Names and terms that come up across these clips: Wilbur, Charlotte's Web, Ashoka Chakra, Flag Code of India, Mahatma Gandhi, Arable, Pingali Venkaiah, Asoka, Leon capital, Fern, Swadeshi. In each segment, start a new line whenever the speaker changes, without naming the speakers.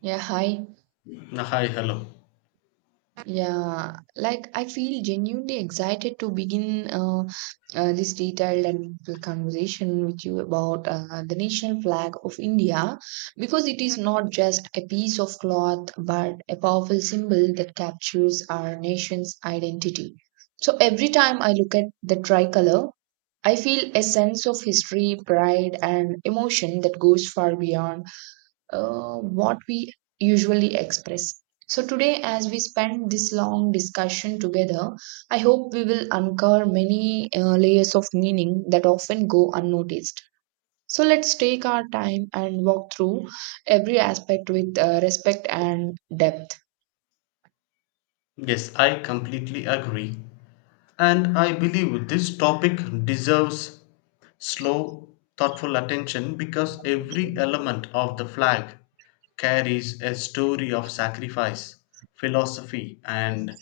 Yeah, hi.
Hi, hello.
Yeah, I feel genuinely excited to begin this detailed and meaningful conversation with you about the national flag of India because it is not just a piece of cloth but a powerful symbol that captures our nation's identity. So every time I look at the tricolor, I feel a sense of history, pride, and emotion that goes far beyond what we usually express. So today, as we spend this long discussion together, I hope we will uncover many layers of meaning that often go unnoticed. So let's take our time and walk through every aspect with respect and depth.
Yes, I completely agree. And I believe this topic deserves slow, thoughtful attention because every element of the flag carries a story of sacrifice, philosophy, and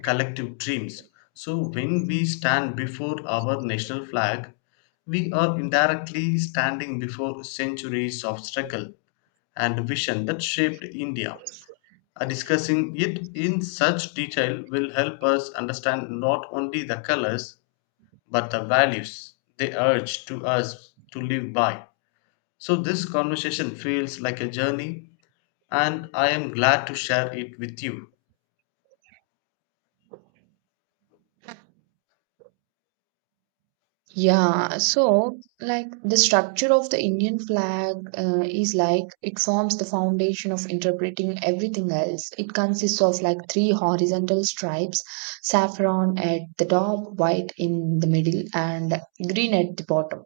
collective dreams. So when we stand before our national flag, we are indirectly standing before centuries of struggle and vision that shaped India. Discussing it in such detail will help us understand not only the colors but the values they urge to us to live by. So this conversation feels like a journey and I am glad to share it with you.
So the structure of the Indian flag is like it forms the foundation of interpreting everything else. It consists of like three horizontal stripes, saffron at the top, white in the middle, and green at the bottom.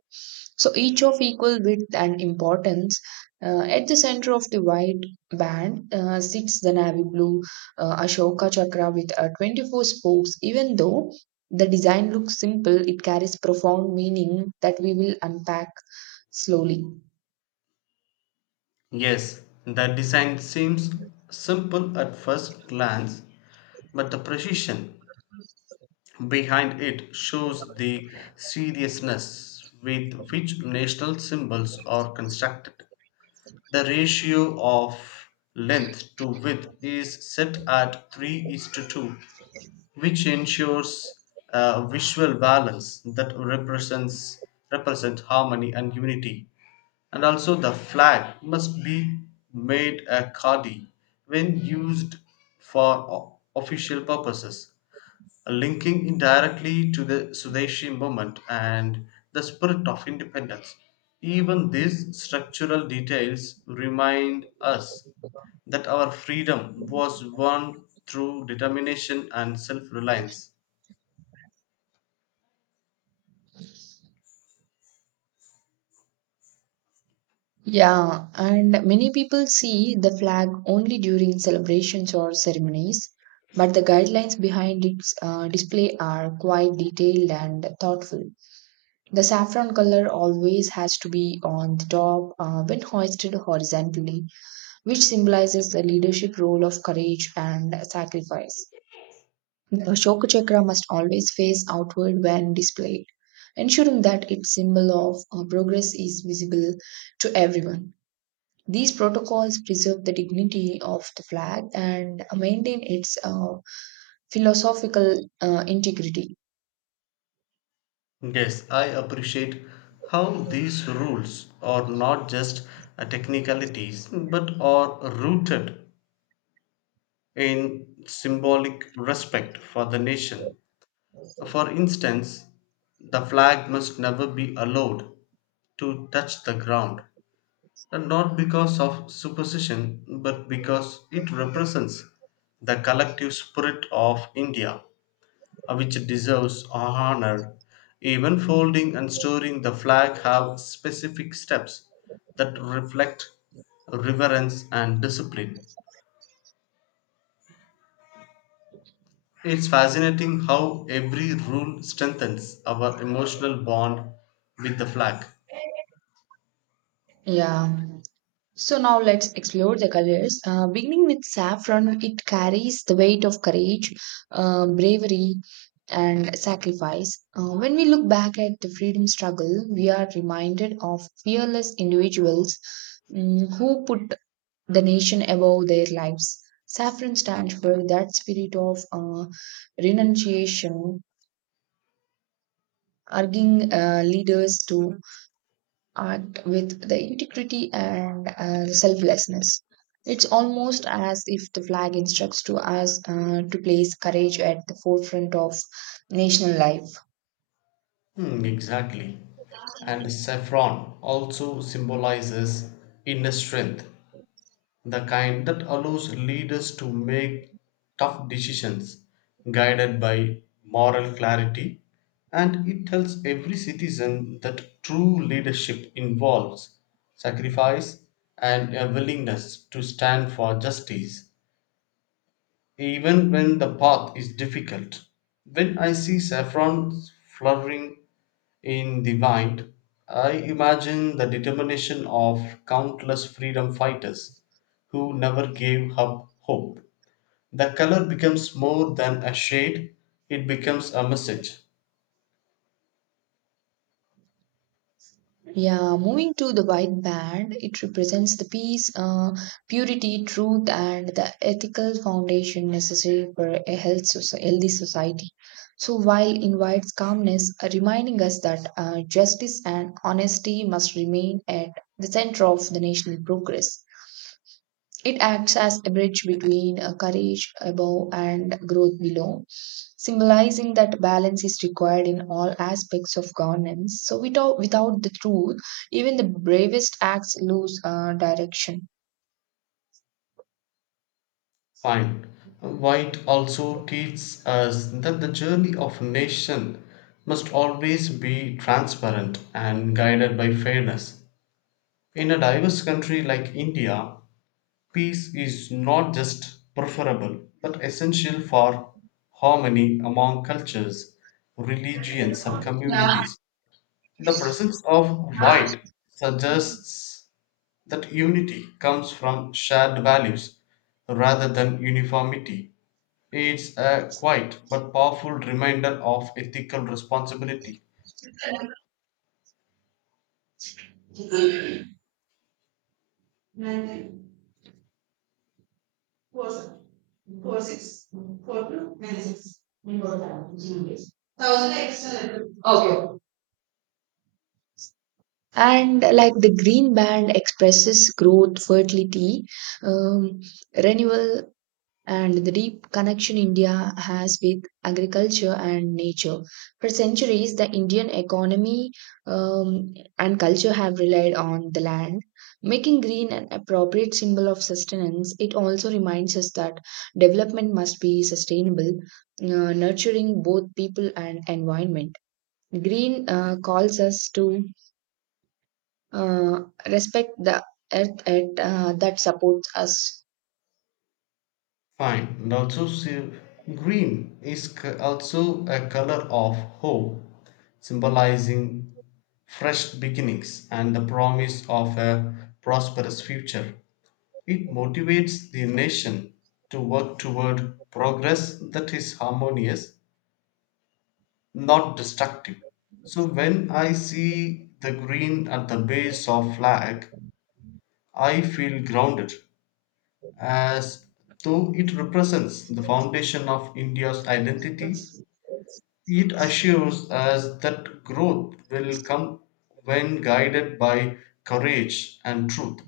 So each of equal width and importance. At the center of the white band sits the navy blue Ashoka chakra with 24 spokes. Even though the design looks simple, it carries profound meaning that we will unpack slowly.
Yes, the design seems simple at first glance, but the precision behind it shows the seriousness with which national symbols are constructed. The ratio of length to width is set at 3 is to 2, which ensures a visual balance that represents represent harmony and unity. And also the flag must be made a kadi when used for official purposes linking indirectly to the Swadeshi movement and the spirit of independence. Even these structural details remind us that our freedom was won through determination and self reliance.
Yeah, and many people see the flag only during celebrations or ceremonies, but the guidelines behind its display are quite detailed and thoughtful. The saffron color always has to be on the top when hoisted horizontally, which symbolizes the leadership role of courage and sacrifice. The Ashoka Chakra must always face outward when displayed, ensuring that its symbol of progress is visible to everyone. These protocols preserve the dignity of the flag and maintain its philosophical integrity.
Yes, I appreciate how these rules are not just technicalities but are rooted in symbolic respect for the nation. For instance, the flag must never be allowed to touch the ground, and not because of superstition, but because it represents the collective spirit of India, which deserves honor. Even folding and storing the flag have specific steps that reflect reverence and discipline. It's fascinating how every rule strengthens our emotional bond with the flag.
Yeah. So now let's explore the colors. Beginning with saffron, it carries the weight of courage, bravery, and sacrifice. When we look back at the freedom struggle, we are reminded of fearless individuals who put the nation above their lives. Saffron stands for that spirit of renunciation, urging leaders to act with the integrity and selflessness. It's almost as if the flag instructs to us to place courage at the forefront of national life.
Hmm, exactly. And saffron also symbolizes inner strength, the kind that allows leaders to make tough decisions guided by moral clarity. And it tells every citizen that true leadership involves sacrifice and a willingness to stand for justice even when the path is difficult. When I see saffron flowering in the wind, I imagine the determination of countless freedom fighters who never gave up hope. The color becomes more than a shade, it becomes a message.
Yeah, moving to the white band, it represents the peace, purity, truth, and the ethical foundation necessary for a healthy society. So, while invites calmness, reminding us that justice and honesty must remain at the center of the national progress. It acts as a bridge between courage above and growth below, symbolizing that balance is required in all aspects of governance. So, without the truth, even the bravest acts lose direction.
Fine. White also teaches us that the journey of a nation must always be transparent and guided by fairness. In a diverse country like India, peace is not just preferable but essential for harmony among cultures, religions, and communities. The presence of white suggests that unity comes from shared values rather than uniformity. It's a quiet but powerful reminder of ethical responsibility.
And like the green band expresses growth, fertility, um, renewal, and the deep connection India has with agriculture and nature. For centuries, the Indian economy and culture have relied on the land. Making green an appropriate symbol of sustenance, it also reminds us that development must be sustainable, nurturing both people and environment. Green calls us to uh, respect the earth that supports us.
Fine. And also, see, also a color of hope, symbolizing fresh beginnings and the promise of a prosperous future. It motivates the nation to work toward progress that is harmonious, not destructive. So, when I see the green at the base of flag, I feel grounded as though it represents the foundation of India's identity. It assures us that growth will come when guided by courage and truth.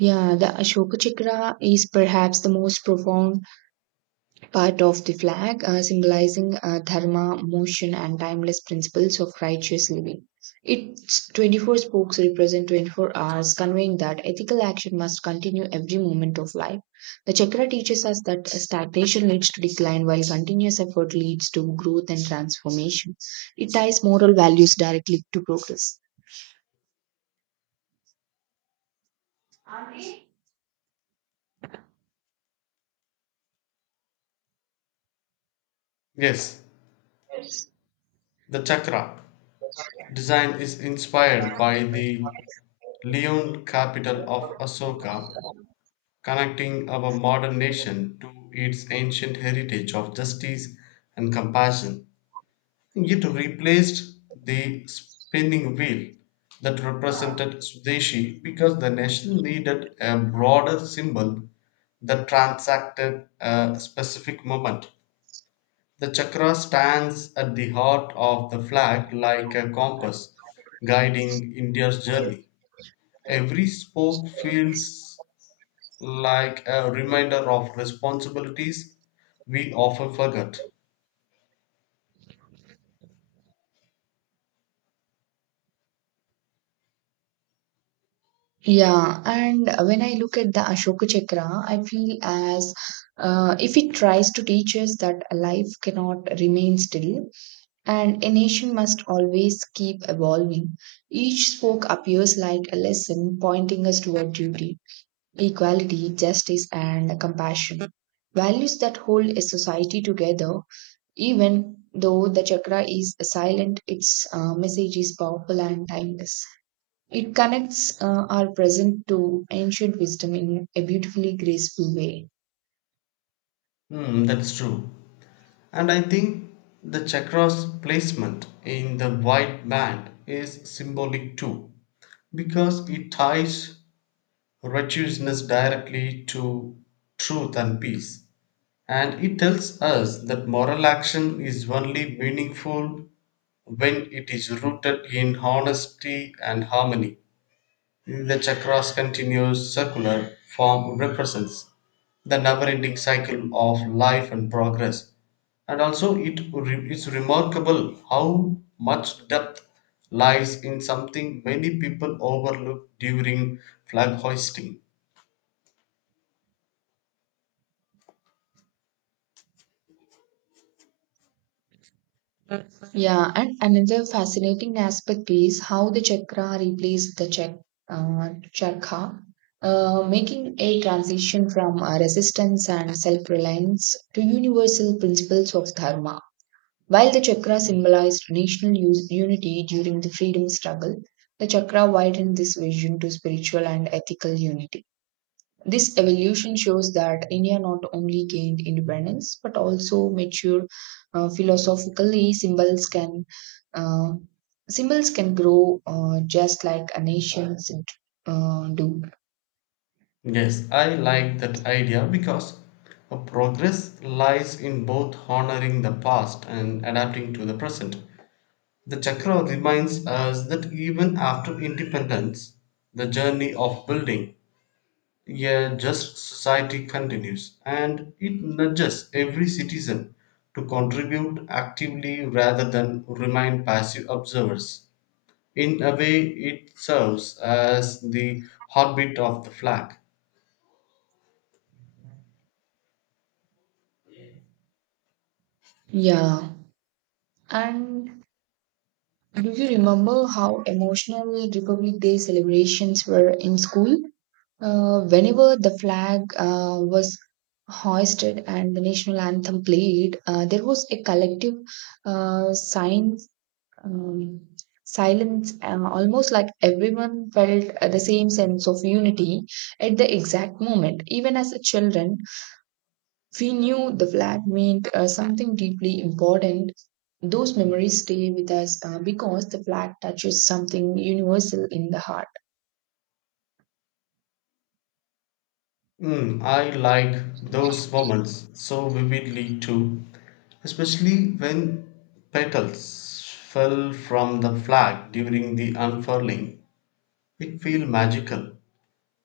Yeah, the Ashoka Chakra is perhaps the most profound part of the flag, symbolizing dharma, motion, and timeless principles of righteous living. Its 24 spokes represent 24 hours, conveying that ethical action must continue every moment of life. The chakra teaches us that stagnation leads to decline, while continuous effort leads to growth and transformation. It ties moral values directly to progress.
Yes, the chakra design is inspired by the Leon capital of Asoka, connecting our modern nation to its ancient heritage of justice and compassion. It replaced the spinning wheel that represented Swadeshi because the nation needed a broader symbol that transacted a specific moment. The chakra stands at the heart of the flag like a compass guiding India's journey. Every spoke feels like a reminder of responsibilities we often forget.
Yeah, and when I look at the Ashoka Chakra, I feel as if it tries to teach us that life cannot remain still and a nation must always keep evolving. Each spoke appears like a lesson pointing us toward duty, equality, justice, and compassion. Values that hold a society together. Even though the chakra is silent, its message is powerful and timeless. It connects our present to ancient wisdom in a beautifully graceful way.
Hmm, that's true. And I think the chakra's placement in the white band is symbolic too, because it ties righteousness directly to truth and peace. And it tells us that moral action is only meaningful when it is rooted in honesty and harmony. The chakra's continuous circular form represents the never ending cycle of life and progress, and also it's remarkable how much depth lies in something many people overlook during flag hoisting.
Yeah, and another fascinating aspect is how the chakra replaced the chakra, making a transition from resistance and self-reliance to universal principles of dharma. While the chakra symbolized national unity during the freedom struggle, the chakra widened this vision to spiritual and ethical unity. This evolution shows that India not only gained independence but also matured philosophically. Uh, Symbols can grow just like a nation should, do.
Yes, I like that idea because a progress lies in both honoring the past and adapting to the present. The Chakra reminds us that even after independence, the journey of building a just society continues, and it nudges every citizen to contribute actively rather than remain passive observers. In a way, it serves as the heartbeat of the flag.
Yeah, and do you remember how emotional Republic Day celebrations were in school? Whenever the flag was hoisted and the national anthem played, there was a collective sign um, silence, almost like everyone felt the same sense of unity at the exact moment. Even as a children, we knew the flag meant something deeply important. Those memories stay with us because the flag touches something universal in the heart.
Mm, I like those moments so vividly too, especially when petals fell from the flag during the unfurling. It felt magical,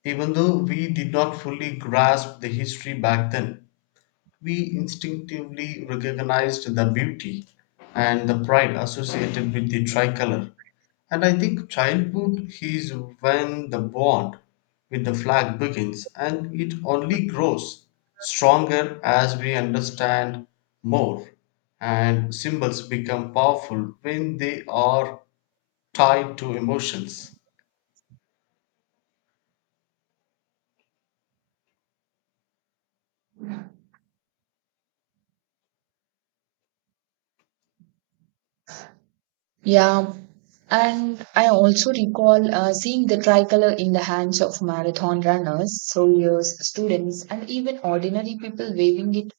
even though we did not fully grasp the history back then we instinctively recognized the beauty and the pride associated with the tricolor. And I think childhood is when the bond with the flag begins, and it only grows stronger as we understand more, and symbols become powerful when they are tied to emotions.
Yeah, and I also recall seeing the tricolor in the hands of marathon runners, soldiers, students, and even ordinary people waving it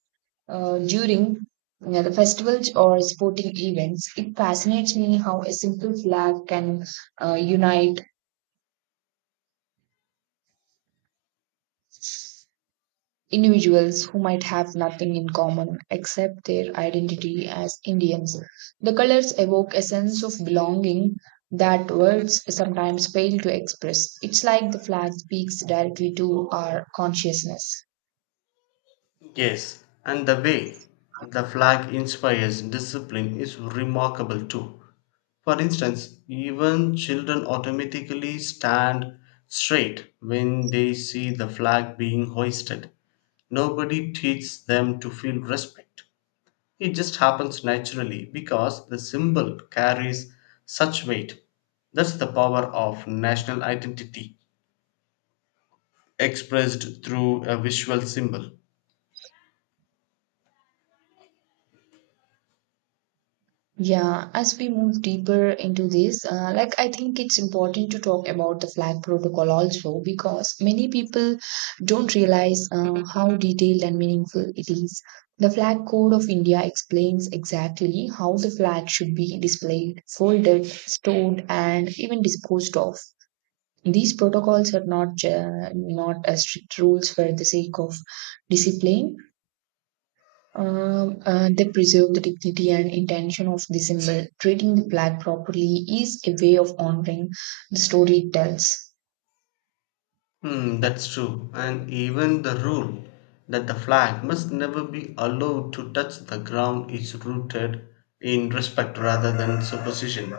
during the festivals or sporting events. It fascinates me how a simple flag can unite individuals who might have nothing in common except their identity as Indians. The colors evoke a sense of belonging that words sometimes fail to express. It's like the flag speaks directly to our consciousness.
Yes, and the way the flag inspires discipline is remarkable too. For instance, even children automatically stand straight when they see the flag being hoisted. Nobody teaches them to feel respect. It just happens naturally because the symbol carries such weight. That's the power of national identity expressed through a visual symbol.
Yeah, as we move deeper into this, I think it's important to talk about the flag protocol also because many people don't realize how detailed and meaningful it is. The Flag Code of India explains exactly how the flag should be displayed, folded, stored, and even disposed of. These protocols are not strict rules for the sake of discipline. They preserve the dignity and intention of the symbol. Treating the flag properly is a way of honoring the story it tells.
Hmm, that's true. And even the rule that the flag must never be allowed to touch the ground is rooted in respect rather than superstition.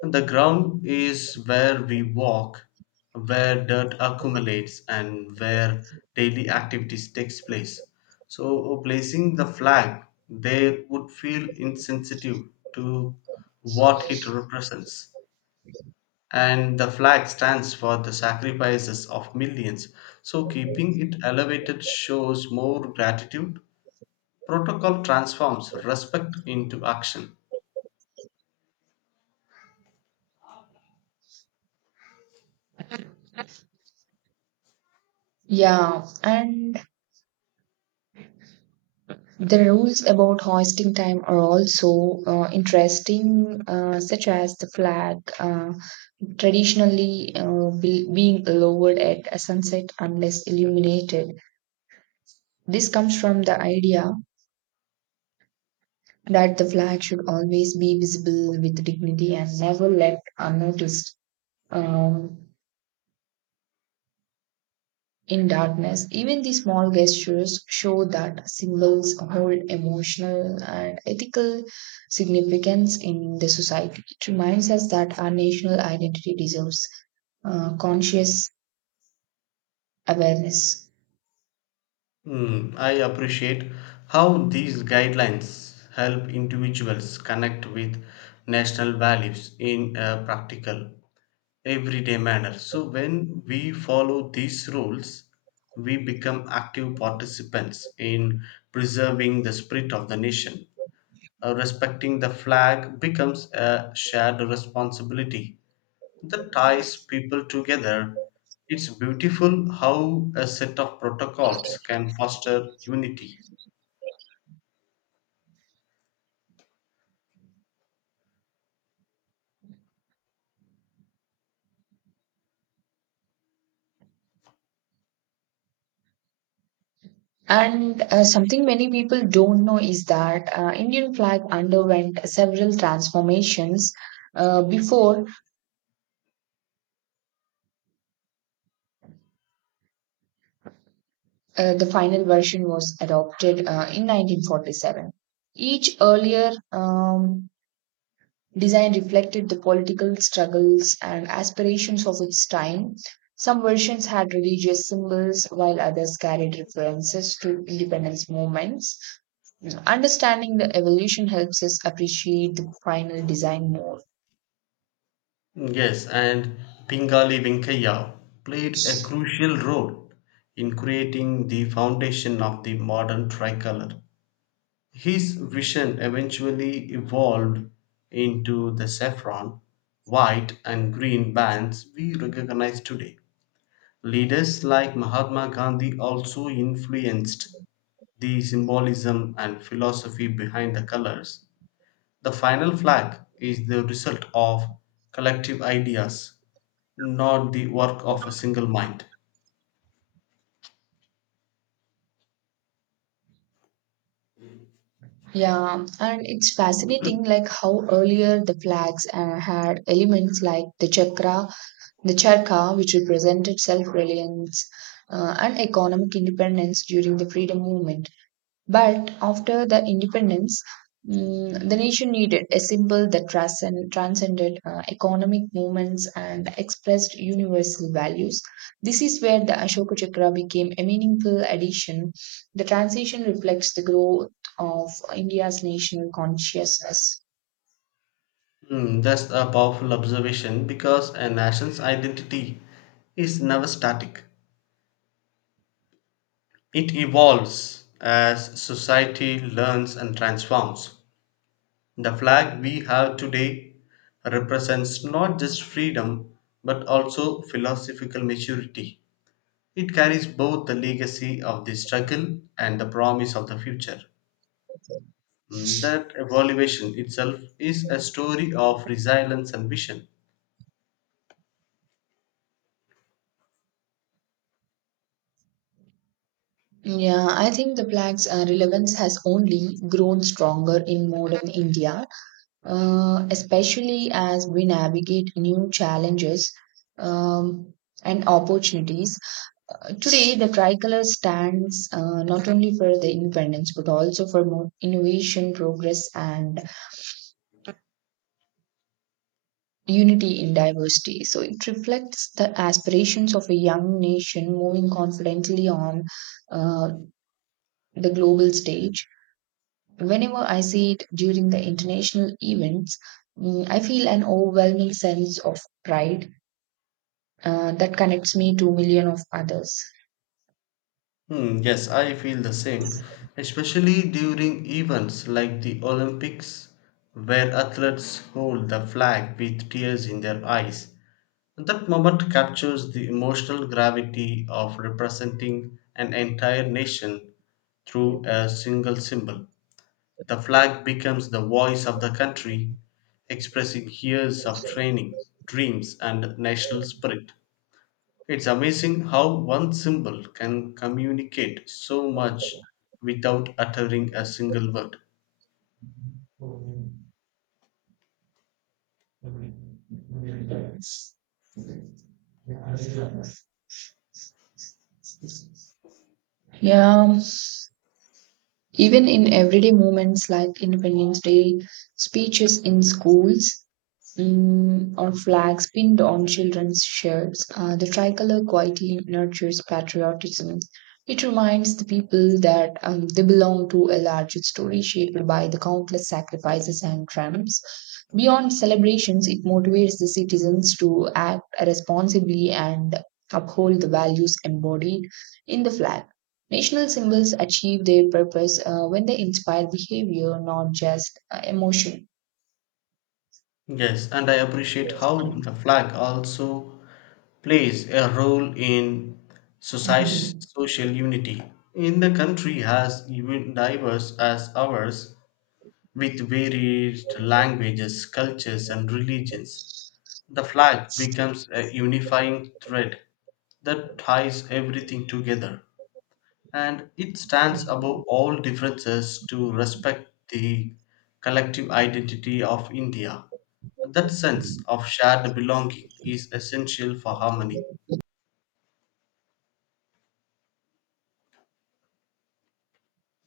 And the ground is where we walk, where dirt accumulates, and where daily activities takes place. So placing the flag there would feel insensitive to what it represents and the flag stands for the sacrifices of millions. So, keeping it elevated shows more gratitude. Protocol transforms respect into action.
Yeah, and the rules about hoisting time are also interesting, such as the flag traditionally being lowered at a sunset unless illuminated. This comes from the idea that the flag should always be visible with dignity and never left unnoticed. Um, In darkness, even the small gestures show that symbols hold emotional and ethical significance in the society. It reminds us that our national identity deserves conscious awareness.
Hmm, I appreciate how these guidelines help individuals connect with national values in a practical, everyday manner. So, when we follow these rules, we become active participants in preserving the spirit of the nation. Respecting the flag becomes a shared responsibility that ties people together. It's beautiful how a set of protocols can foster unity.
And something many people don't know is that Indian flag underwent several transformations before the final version was adopted in 1947. Each earlier design reflected the political struggles and aspirations of its time. Some versions had religious symbols, while others carried references to independence movements. Mm. Understanding the evolution helps us appreciate the final design more.
Yes, and Pingali Venkaiah played a crucial role in creating the foundation of the modern tricolor. His vision eventually evolved into the saffron, white, and green bands we recognize today. Leaders like Mahatma Gandhi also influenced the symbolism and philosophy behind the colors. The final flag is the result of collective ideas, not the work of a single mind.
Yeah, and it's fascinating like how earlier the flags had elements like the chakra, the charka, which represented self-reliance and economic independence during the freedom movement. But after the independence, the nation needed a symbol that transcended economic movements and expressed universal values. This is where the Ashoka Chakra became a meaningful addition. The transition reflects the growth of India's national consciousness.
Hmm, that's a powerful observation because a nation's identity is never static. It evolves as society learns and transforms. The flag we have today represents not just freedom but also philosophical maturity. It carries both the legacy of the struggle and the promise of the future. Mm, that evaluation itself is a story of resilience and vision.
Yeah, I think the flag's relevance has only grown stronger in modern India. Especially as we navigate new challenges um, and opportunities. Today, the tricolor stands not only for the independence but also for more innovation, progress, and unity in diversity. So, it reflects the aspirations of a young nation moving confidently on uh, the global stage. Whenever I see it during the international events, I feel an overwhelming sense of pride that connects me to million of others.
Hmm, yes, I feel the same, especially during events like the Olympics, where athletes hold the flag with tears in their eyes. That moment captures the emotional gravity of representing an entire nation through a single symbol. The flag becomes the voice of the country, expressing years of training, dreams, and national spirit. It's amazing how one symbol can communicate so much without uttering a single word.
Yeah, even in everyday moments like Independence Day speeches in schools, or flags pinned on children's shirts. The tricolor quietly nurtures patriotism. It reminds the people that they belong to a larger story shaped by the countless sacrifices and triumphs. Beyond celebrations, it motivates the citizens to act responsibly and uphold the values embodied in the flag. National symbols achieve their purpose when they inspire behavior, not just emotion.
Yes, and I appreciate how the flag also plays a role in society, social unity. In the country as even diverse as ours, with varied languages, cultures, and religions, the flag becomes a unifying thread that ties everything together and it stands above all differences to respect the collective identity of India. That sense of shared belonging is essential for harmony.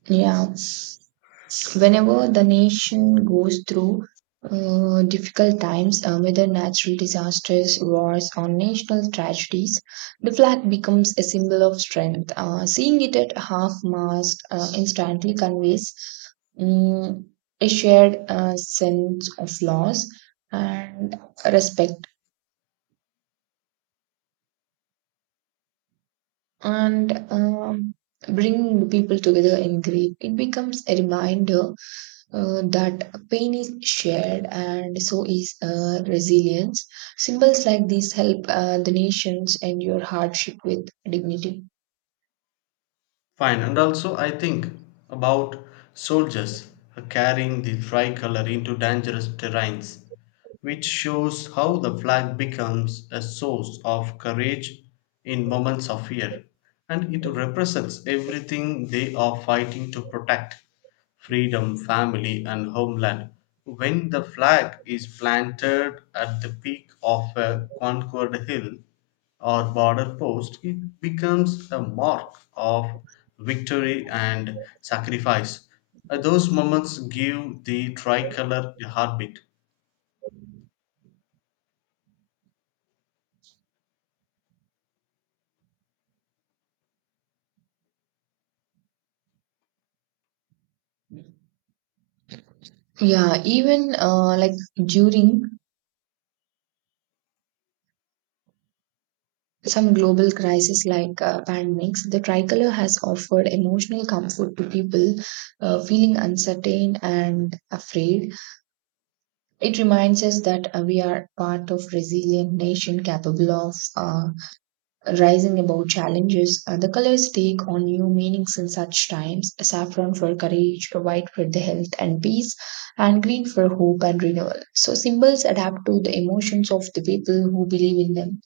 Yeah, whenever the nation goes through difficult times, whether natural disasters, wars, or national tragedies, the flag becomes a symbol of strength. Seeing it at half mast instantly conveys um, a shared sense of loss and respect, and bringing people together in grief. It becomes a reminder that pain is shared and so is resilience. Symbols like these help the nations endure hardship with dignity.
Fine, and also I think about soldiers carrying the tricolor into dangerous terrains, which shows how the flag becomes a source of courage in moments of fear. And it represents everything they are fighting to protect freedom, family, and homeland. When the flag is planted at the peak of a conquered hill, or border post, it becomes a mark of victory and sacrifice. Those moments give the tricolor a heartbeat.
Yeah, even during some global crisis like pandemics, the tricolor has offered emotional comfort to people feeling uncertain and afraid. It reminds us that we are part of resilient nation capable of rising above challenges. The colors take on new meanings in such times: saffron for courage, white for the health and peace, and green for hope and renewal. So, symbols adapt to the emotions of the people who believe in them.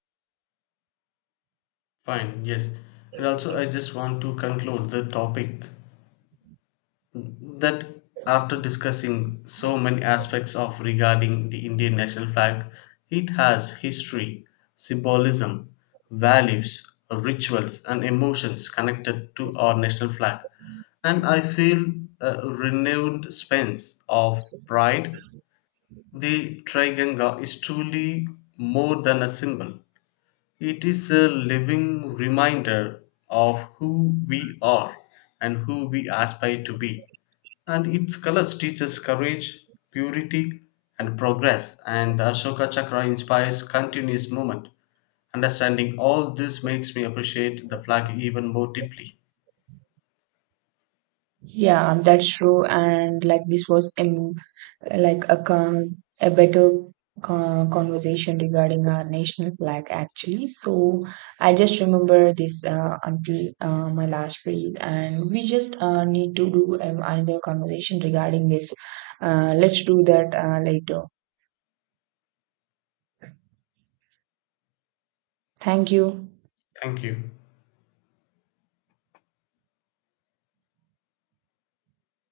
Fine, yes. And also, I just want to conclude the topic that after discussing so many aspects of regarding the Indian national flag, it has history, symbolism, values, rituals, and emotions connected to our national flag. And I feel a renewed sense of pride. The Triganga is truly more than a symbol. It is a living reminder of who we are and who we aspire to be. And its colors teach us courage, purity, and progress. And the Ashoka Chakra inspires continuous movement. Understanding all this makes me appreciate the flag even more deeply.
Yeah, that's true. And like this was a a better conversation regarding our national flag actually, so I just remember this until my last breath, and we just need to do another conversation regarding this. Let's do that later. Thank you.
Thank you.